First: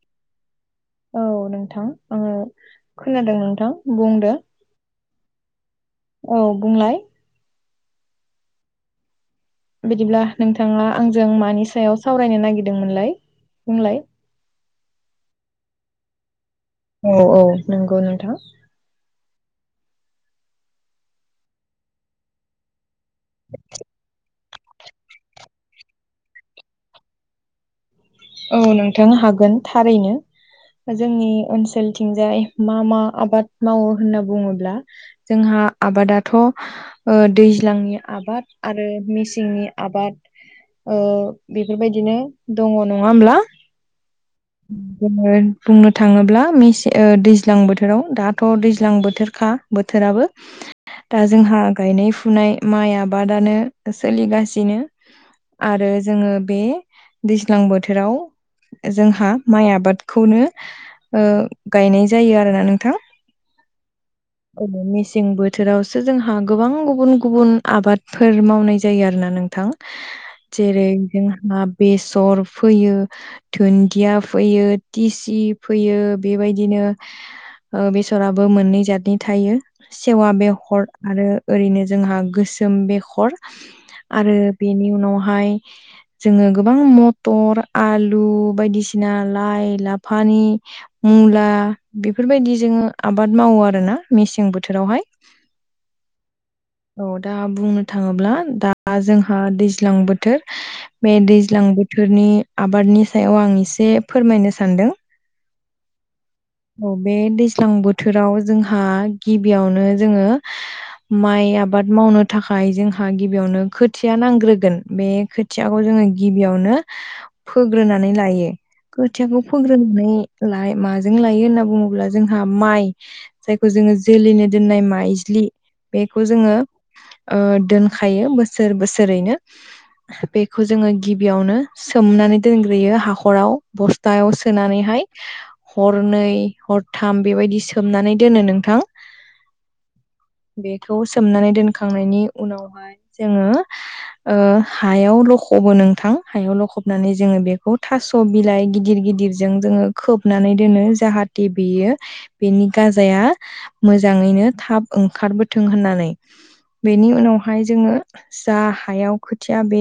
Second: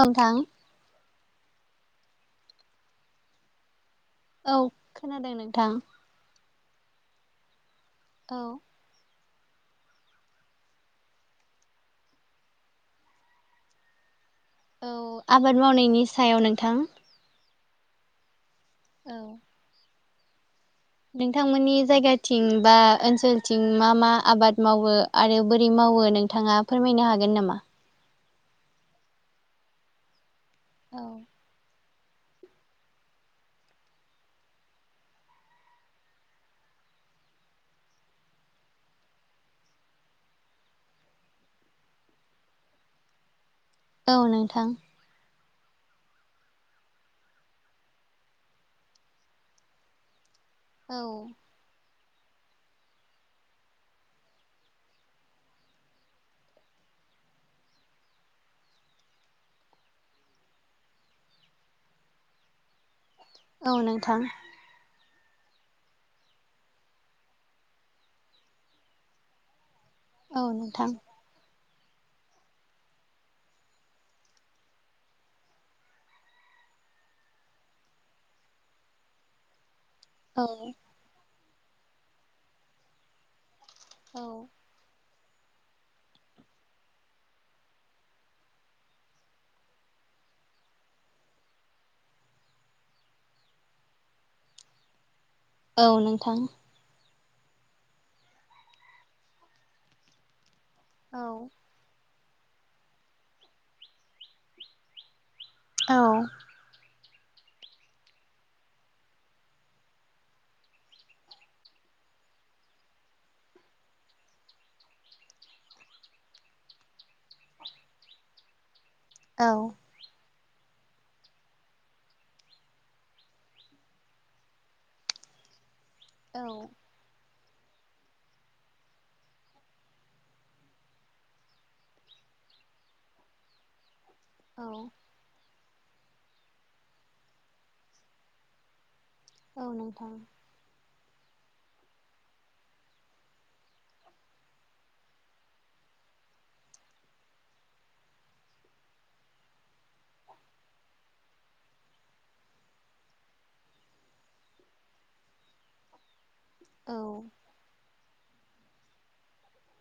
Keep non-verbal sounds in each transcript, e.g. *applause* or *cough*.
ओं नोंथां, औ नोंथां आङो खोनादों नोंथां, बुंदो औ खोनादों नोंथां औ बुंलाय? औ बिदिब्ला नोंथाङा आंजों मानि सायाव सावरायनो नागिरदोंमोनलाय? बुंलाय। औ आबाद मावनायनि सायाव नों औ औ नंगौ नोंथां, औ नोंथांमोननि जायगाथिं बा ओनसोलथिं मा मा आबाद, मावो आरो बोरै मावो नोंथाङा फोरमायनो हागोन नामा? औ नोंथां हागोन थारैनो औ जोंनि ओनसोल, आथिंजाय मा मा आबाद मावो होनना बुङोब्ला जोंहा आबादाथ' ओ दैज्लांनि आबाद आरो मेसेंनि आबाद, ओ बेफोर बायदिनो दङ नङा हब्ला औ नोंथां जोङो बुंनो थाङोब्ला मसे दैज्लां बोथोराव दाथ' दैज्लां बोथोरखा बोथोराबो, औ दा जोंहा गायनाय फुनाय माइ आबादानो सोलिगासिनो, आरो जोङो बे दैज्लां बोथोराव, जोंहा माइ आबादखौनो ओ गायनाय जायो आरोना नोंथां, औ नोंथां औ मेसें बोथोरावसो जोंहा गोबां गुबुन गुबुन आबादफोर मावनाय जायो आरोना नोंथां, औ जेरै नोंथां जोंहा बेसर फोयो दुन्दिया फोयो टिसि फोयो बेबायदिनो, ओ बेसराबो मोननै जादनि थायो। सेवा औ बेखर आरो ओरैनो जोंहा गोसोम बेखर, औ आरो बेनि उनावहाय जोङो गोबां मद टर आलु बायदिसिना लाइ लाफानि मुला बेफोर बेफोरबायदि जोङो आबाद मावो आरोना मेसें बोथोरावहाय औ नोंथां औ दा बुंनो थाङोब्ला दा जोंहा दैज्लां बोथोर बे औ दैज्लां बोथोर बेफोरनि आबादनि सायाव आं एसे फोरमायनो सानदों, औ अ बे दैज्लां बोथोराव जोंहा गिबियावनो जोङो माइ आबाद, आबाद मावनो थाखाय जोंहा गिबियावनो खोथिया नांग्रोगोन बे खोथियाखौ जोङो गिबियावनो, फोग्रोनानै लायो खोथियाखौ औ फोग्रोनानै लायो। लायो होनना बुङोब्ला जोंहा माइ जायखौ जोङो जोलैनो दोननाय माज्लि, बेखौ औ जोङो ओ दोनखायो बोसोर बोसोरैनो बेखौ जोङो गिबियावनो सोमनानै दोनग्रोयो हाखराव बस्थ बस्थायाव सोनानैहाय हरनै हरथाम बेबायदि सोमनानै दोनो नोंथां, औ नोंथां खौ सोमनानै दोनखांनायनि उनावहाय जोङो, ओ हायाव लखब नोंथां हायाव लखबनानै जोङो बेखौ थास' बिलाइ गिदिर गिदिर गिदिर जोङो खोब खोबनानै दोनो जाहाथे बेयो बेनि गाजाया मोजाङैनो थाब ओंखार, ओंखारबोथों होननानै औ बेनि उनावहाय जोङो, जा हायाव खोथिया बे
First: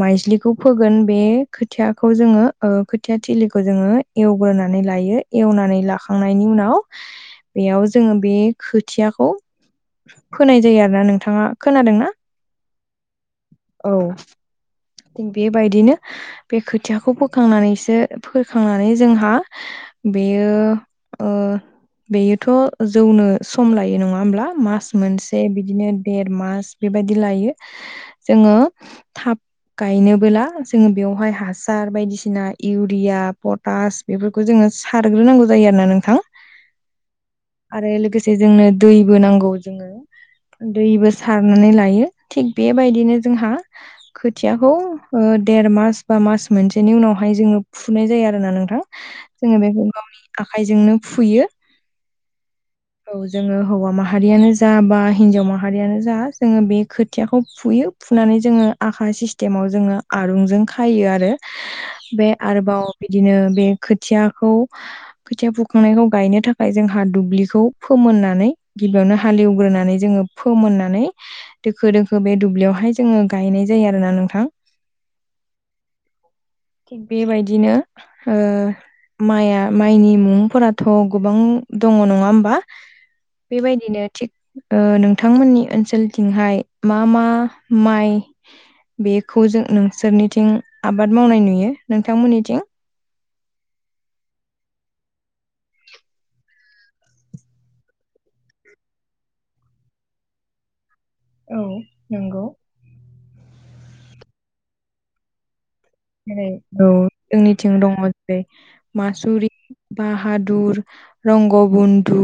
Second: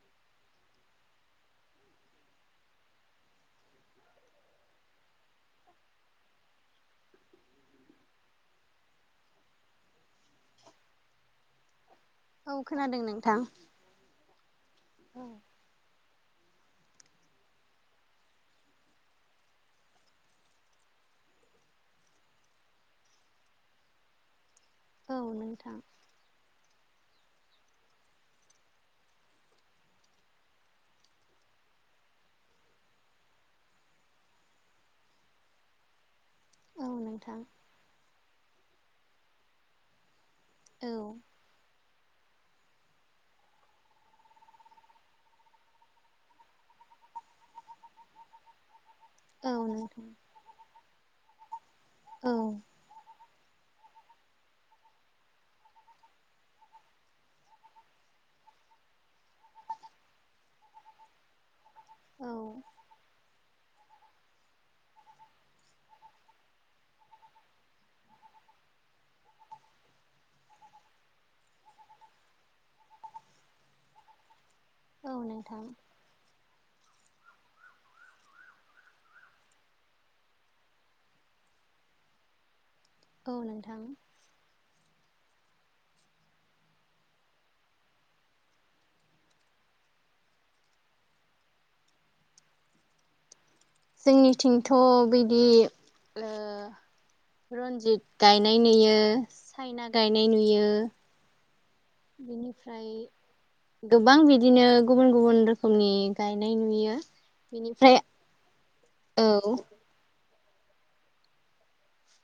माइजलिखौ फोगोन बे खोथिया खौ जोङो ओ खोथिया थिलिखौ जोङो एवग्रोनानै लायो एवनानै लाखांनायनि उनाव बेयाव जोङो बे खोथिया खौ फीनाय जायो आरो ना नोंथाङा खोनादों ना औ खोनादों नोंथां औ औ बेबायदिनो बे खोथियाखौ बोखांनानैसो बोखांनानै जोंहा बेयो ओ बेयोथ' जौनो सम लायो नङा होमब्ला मास औ मोनसे नोंथां बिदिनो देर मास बेबायदि लायो जोङो थाब गायनोबोला जोङो बेवहाय हासार बायदिसिना इउरिया पट बास बेफोरखौ जोङो सारग्रोनांगौ जायो आरोना नोंथां औ नोंथां आरो लोगोसे जे जोंनो दैबो नांगौ जोङो औ दैबो सारनानै लायो थिग बेबायदिनो जोंहा खोथियाखौ देर मास बा मास मोनसेनि उनावहाय जोङो फुनाय जायो आरो आरोना नोंथां औ जोङो बेखौ नोंथां गावनि आखाइजोंनो फुयो औ औ जोङो हौवा माहारियानो जा बा हिनजाव माहारियानो जा जोङो बे खोथियाखौ फुयो फुनानै जोङो आखा सिस्टेमाव जोङो आरुंजों खायो आरो औ बे आरोबाव बिदिनो बे खयाखौ खोथिया फुखांनायखौ गायनो थाखाय जोंहा दुब्लिखौ फोमोन नानै गिबियावनो हालेवग्रोनानै जोङो फो मोननानै दोखो दोखो बे दुब्लियावहाय जोङो गायनाय जायो आरोना नोंथां औ नोंथां थिग बेबायदिनो माइआ माइनि मुंफोराथ' गोबां दङ नङा होमबा औ नोंथां बेबायदिनो थिग नों नोंथांमोननि ओनसोलथिंहाय मा मा माइ बेखौ जों नोंसोरनिथिं आबाद मावनाय नुयो नोंथांमोननिथिं जोंनिथिंथ' बिदि रन्जित गायनाय नुयो साइना गायनाय नुयो औ नंगौ बिनिफ्राय गोबां बिदिनो गुबुन गुबुन रोखोम औ जोंनिथिं बेनिफ्राय दङ जेरै औ मासुरि बा हादुर रंग'बन्धु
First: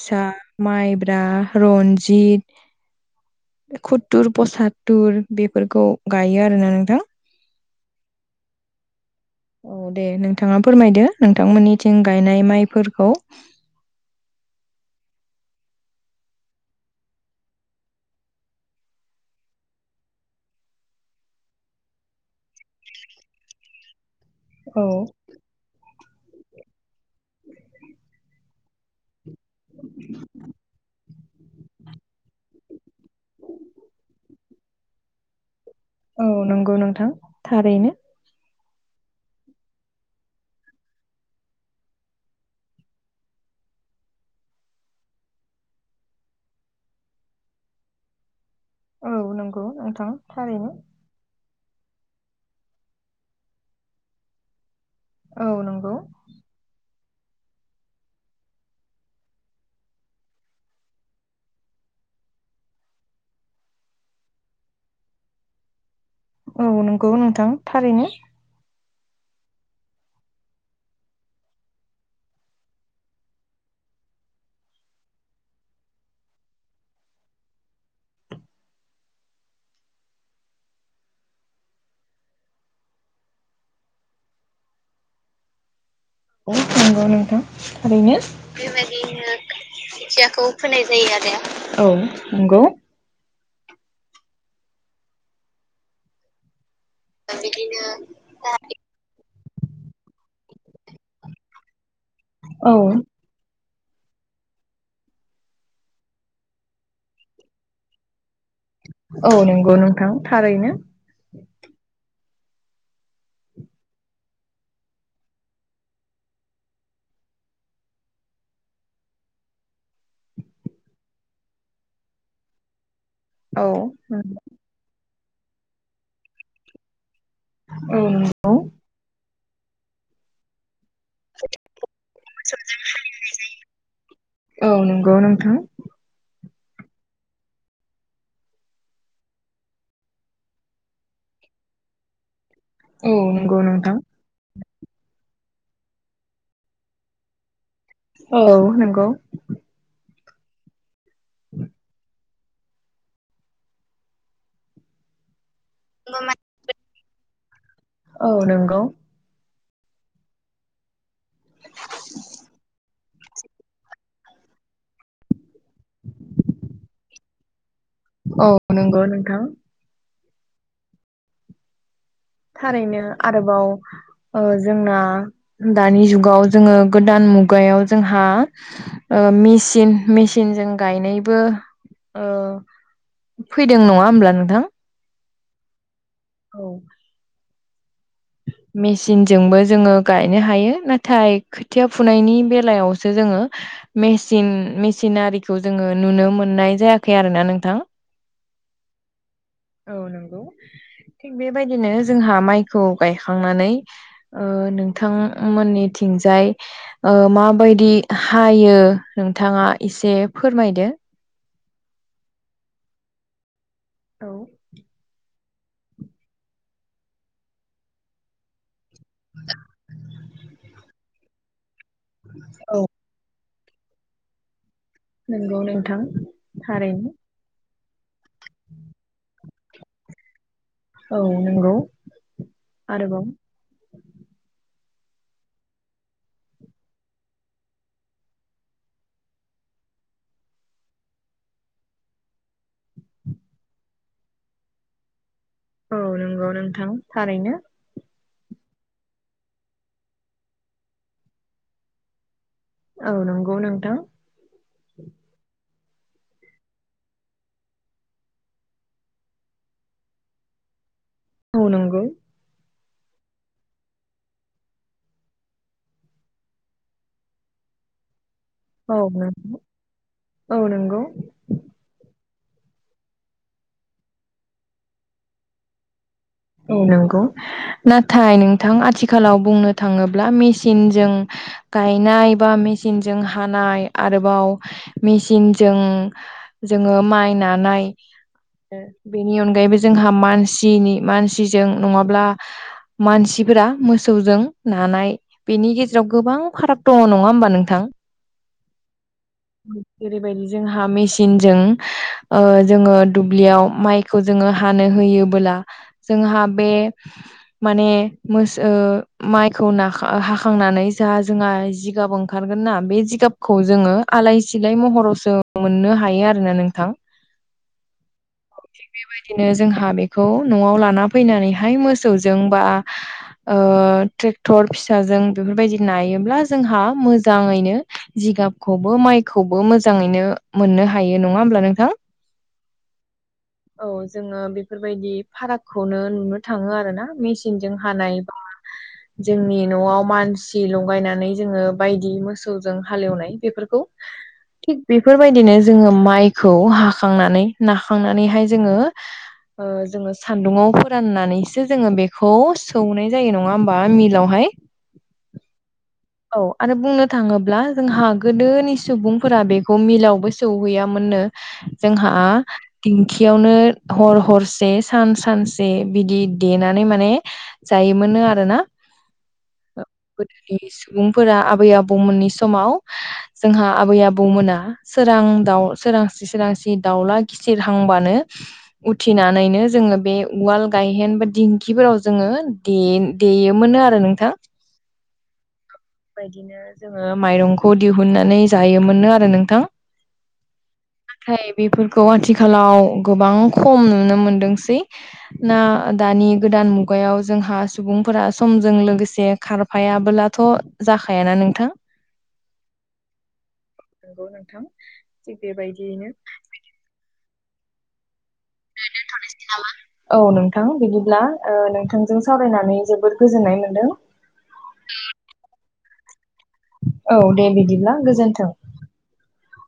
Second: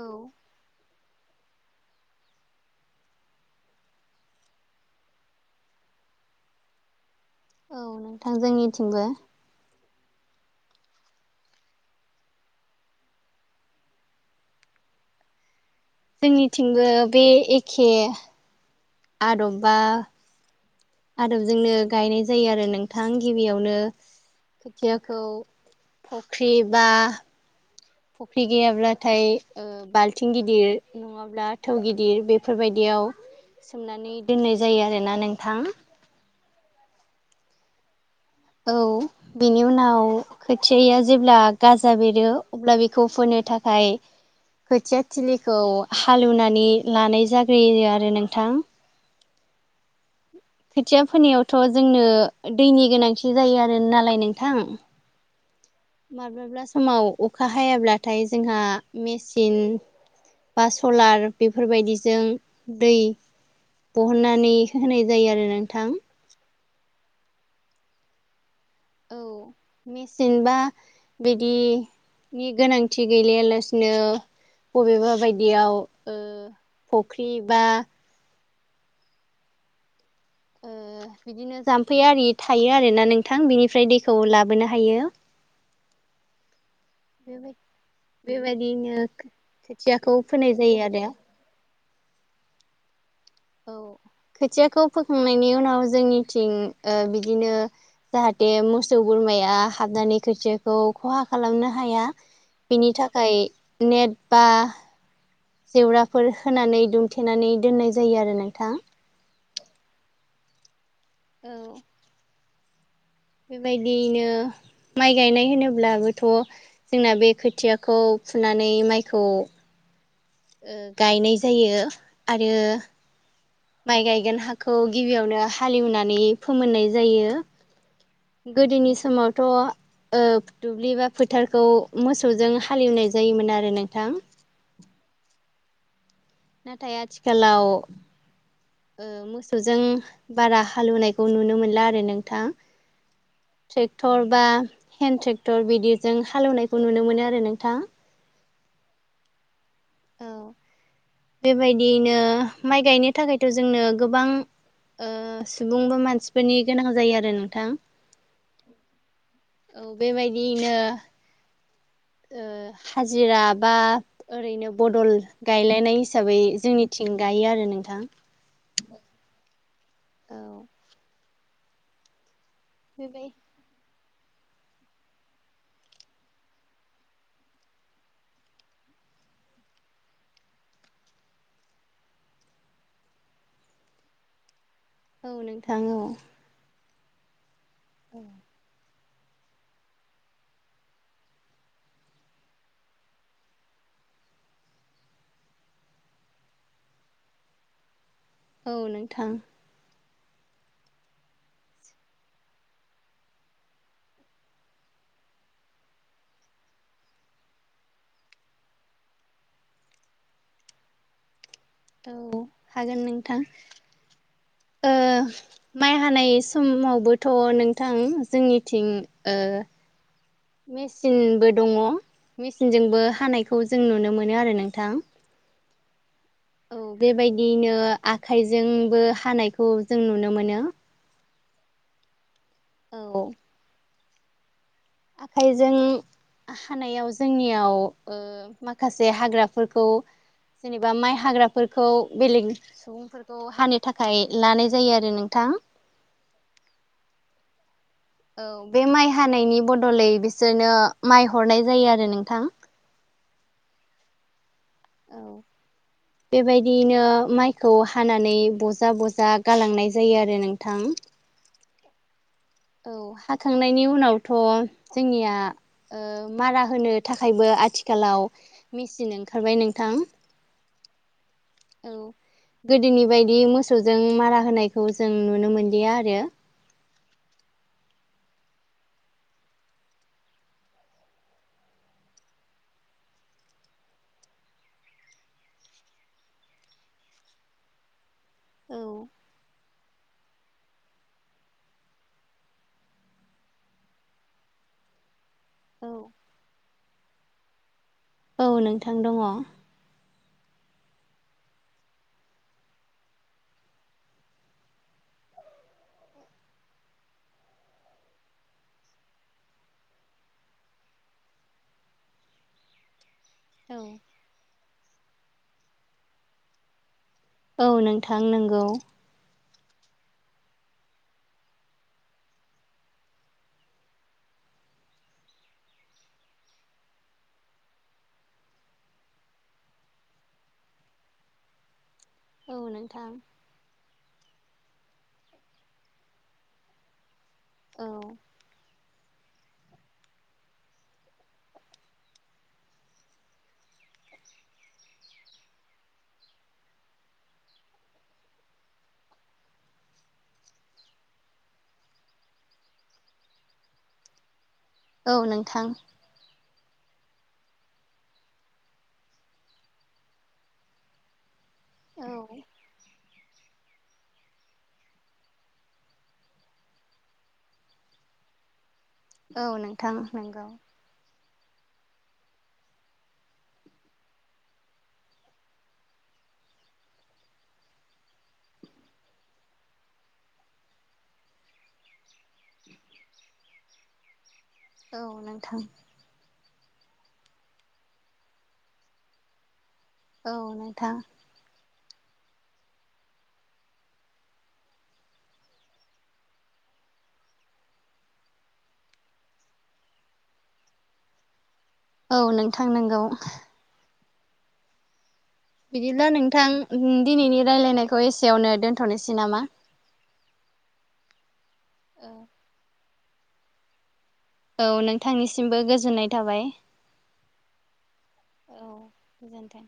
औ माइ ब्रा रनजित कुथुर पसातुर बेफोरखौ गायो आरोना नोंथां औ नोंथां जोंनिथिंबो औ दे नोंथाङा फोरमायदो नोंथांमोननिथिं गायनाय माइफोरखौ *inaudible* जोंनिथिंबो बे एखे आदबबा आदबजोंनो गायनाय जायो आरो नोंथां गिबियावनो औ खोथियाखौ फख्रि बा *inaudible* फुख्रि गैयाब्लाथाय बाल्थिं गिदिर नङाब्ला अब्ला थौ गिदिर बेफोरबायदियाव सोमनानै दोननाय जायो आरोना नोंथां औ नंगौ नोंथां थारैनो औ बेनि उनाव खोथियाया जेब्ला गाजा बेरो अब्ला बेखौ फोनो नो थाखाय खोथिया थिलिखौ हालेवनानै लानाय जाग्रोयो आरो नोंथां औ नंगौ नोंथां थारैनो खोथिया फोनायावथ' जोंनो दैनि गोनांथि जायो आरो नालाय नोंथां औ नंगौ माब्लाबा समाव अखा हायाब्लाथाय जोंहा मेसिन बा सलार बेफोरबायदिजों दै बहननानै होनाय जायो आरो नोंथां। औ नंगौ नोंथां थारैनो। मेसिन बा बिदिनि गोनांथि गैलियालासिनो। बबेबा बायदियाव फख्रि बा ओ *inaudible* बिदिनो जाम्फै आरि थायो आरोना नोंथां बिनिफ्राय दैखौ लाबोनो हायो। औ नंगौ नोंथां थारैनो बेबायदिनो खोखियाखौ फोनाय जायो आरो। औ नंगौ। औ खोथियाखौ फोखांनायनि उनाव जोंनिथिं। बिदिनो जाहाथे मोसौ बोरमाया हाबनानै खोथि खौ खहा खालामनो हाया औ बेनि थाखाय नेट बा जेवराफोर होनानै दुमथेनानै दोननाय जायो आरो ना। औ नंगौ नोंथां थारैनो। औ बेबायदियैनो माइ गायनाय होनोब्लाबोथ' जोंना बे खोथियाखौ फुनानै माइखौ गायनाय जायो आरो औ माइ गायगोन हाखौ गि बियावनो हालेवनानै फोमोननाय जायो औ नंगौ गोदोनि समाव। थ' ओ दुब्लि बा फोथारखौ मोसौजों हालेवनाय जायोमोन आरो नोंथां। औ नंगौ नोंथां नाथाय आथिखालाव ओ मोसौजों बारा हालोवनायखौ नुनो मोनला आरो नोंथां। औ नंगौ नोंथां ट्रेक्टर बा हेन्द ट्रेक्ट टर बिदिजों हालेवनायखौ नुनो मोनो आरो नोंथां। औ नंगौ। औ बेबायदियैनो माइ गायनो थाखायथ' जोंनो गोबां सुबुंबो मानसिफोरनि गोनां जायो आरो नोंथां। औ नंगौ औ बेबायदियैनो ओ हाजिरा बा ओरैनो बदल गायलायनाय हिसाबै जोंनिथिं गायो आरो नों। औ नंगौ नोंथां। औ थारैनो बेबाय आरोबाव। जोंना दानि जुगाव जोङो गोदान मुगायाव जोंहा। मेसिन मेसिनजों गायनायबो। फैदों नङा होमब्ला नोंथां? औ नोंथां औ। औ औ मेसिनजोंबो जोङो गायनो हायो नाथाय खोथिया फुनायनि बेलायावसो जोङो। मसिन मेसिनारिखौ जोङो नुनो मोननाय जायाखै आरोोना नोंथां। औ नोंथां। औ नंगौ। थिग बेबायदिनो जोंहा माइखौ गायखांनानै नोंथांमोननि थं जाय माबायदि हायो नोंथाङा एसे फोरमायदो। औ हागोन नोंथां। माइ हानाय समावबोथ' नोंथां जोंनिथिं। मेचिनबो दङ मेचिनजोंबो हानायखौ जों नुनो मोनो आरो नोंथां। नोंगौ नोंथां। औ थारैनो बेबायदियनो आखाइजोंबो हानायखौ जों नुनो मोनो। औ नंगौ आरोबाव औ आखाइजों हानायाव जोंनियाव माखासे हाग्राफोरखौ जेनेबा माइ हाग्राफोरखौ बेलेग सुबुंफोरखौ हानो थाखाय लानाय जायो आरो नोंथां। औ नंगौ नोंथां थारैनो। औ बे माइ हानायनि बदलै बिसोरनो माइ हरनाय जायो आरो नोंथां। औ नंगौ नोंथां। औ बेबायदियैनो माइखौ हानानै बजा बजा गालांनाय जायो आरो नोंथां। औ नांगौ औ हाखांनायनि उनावथ' जोंनिया ओ मारा होनो थाखायबो आथिखालाव औ मेचन नों ओंखारबाय नोंथां। औ नंगौ औ गोदोनि बायदि मोसौजों मारा होनायखौ जों नुनो मोनलिया आरो। ओ नांगौ। नाथाय नोंथां आथिखालाव बुंनो थाङोब्ला मेसिनजों गायनाय बा। मिसिनजों हानाय आरोबाव मेसिनजों जोङो माइ नानाय। औ बेनि अनगायैबो जों मानसिनि। मानसिजों नङाब्ला मानसिफोरा मोसौजों नानाय बेनि औ गेजेराव गोबां फाराग दङ नङा होमबा नोंथां? औ नोंथां दङ। जैबायदि जोंहा मेसिनजों ओ जोङो दुब्लियाव माइखौ जोङो हानो होयो। योबोला जोंहा बे माने मोसौ माइखौ नाख हाखांनानै। जोंहा जोंहा जिगाबो ओंखारगोन ना बे जिगाब। खौ जोङो आलाय सिलाय महरावसो मोननो हायो आरोना नोंथां। औ नोंथां नंगौ। ओ जोंहा बेखौ न'आव‌ लाब नानै फैनानैहाय मोसौजों बा ओ ट्रेक्टर फिसाजों बेफोरबायदि। नायोब्ला जोंहा मोजाङैनो जिगाबखौबो माइखौबो मोजाङैनो मोननो हायो। हायो नङा होमब्ला नोंथां? औ नोंथां। औ जोङो बेफोरबायदि फारागखौनो नुनो थाङो आरोना मेसिनजों औ हानाय बा। जोंनि न'आव मानसि लगायनानै जोङो बायदि मोसौजों हालेवनाय बेफोरखौ। थिग बेफोरबायदिनो जोङो माइखौ हाखांनानै नाखांनानैहाय जोङो ओ जोङो स। सान्दुंआव फोराननानैसो जोङो बेखौ सौनाय जायो नङा होमबा मिलावहाय। औ नोंथां। औ आरो बुंनो थाङोब्ला जोंहा गोदोनि सुबुंफोरा बेखौ मिलावबो सौहैयामोननो। औ जोंहा दिं खियावनो हर हरसे सान सानसे बिदि देनानै माने जायोमोन। मोनो आरो ना। औ नोंथां नंगौ। फोर आबै आबौमोननि समाव जोंहा आबै आबौमोना सोरां दाव सोरां सोरांसि सोरांसि दावला गेसेरहांब्लानो उथिनानैनो जोङो बे उवाल गायहेन। बे दिंखिफोराव जोङो दे देयोमोनो आरो नोंथां। औ नोंथां। बिदिनो जोङो माइरंखौ दिहुननानै जायोमोननो आरो नोंथां। औ नोंथां। खौ आथिखालाव गोबां खम नुनो मोनदोंसै ना दानि गोदान मुगायाव मुगायाव जोंहा सुबुंफोरा समजों लोगोसे खारफायाबोलाथ' जाखायाना नोंथां औ नोंथां नंगौ। नंगौ नोंथां। थिग बेबायदियैनो बिदिब्ला नोंथां दिनैनि रायलायनायखौ एसे औ नोंथां बिदि ब्ला ओ औ नोंथांजों सावरायनानै जोबोद गोजोननाय मोनदों। औ नोंथांनिसिमबो गोजोननाय थाबाय। औ दे बिदिब्ला गोजोन्थों। औ गोजोनथों।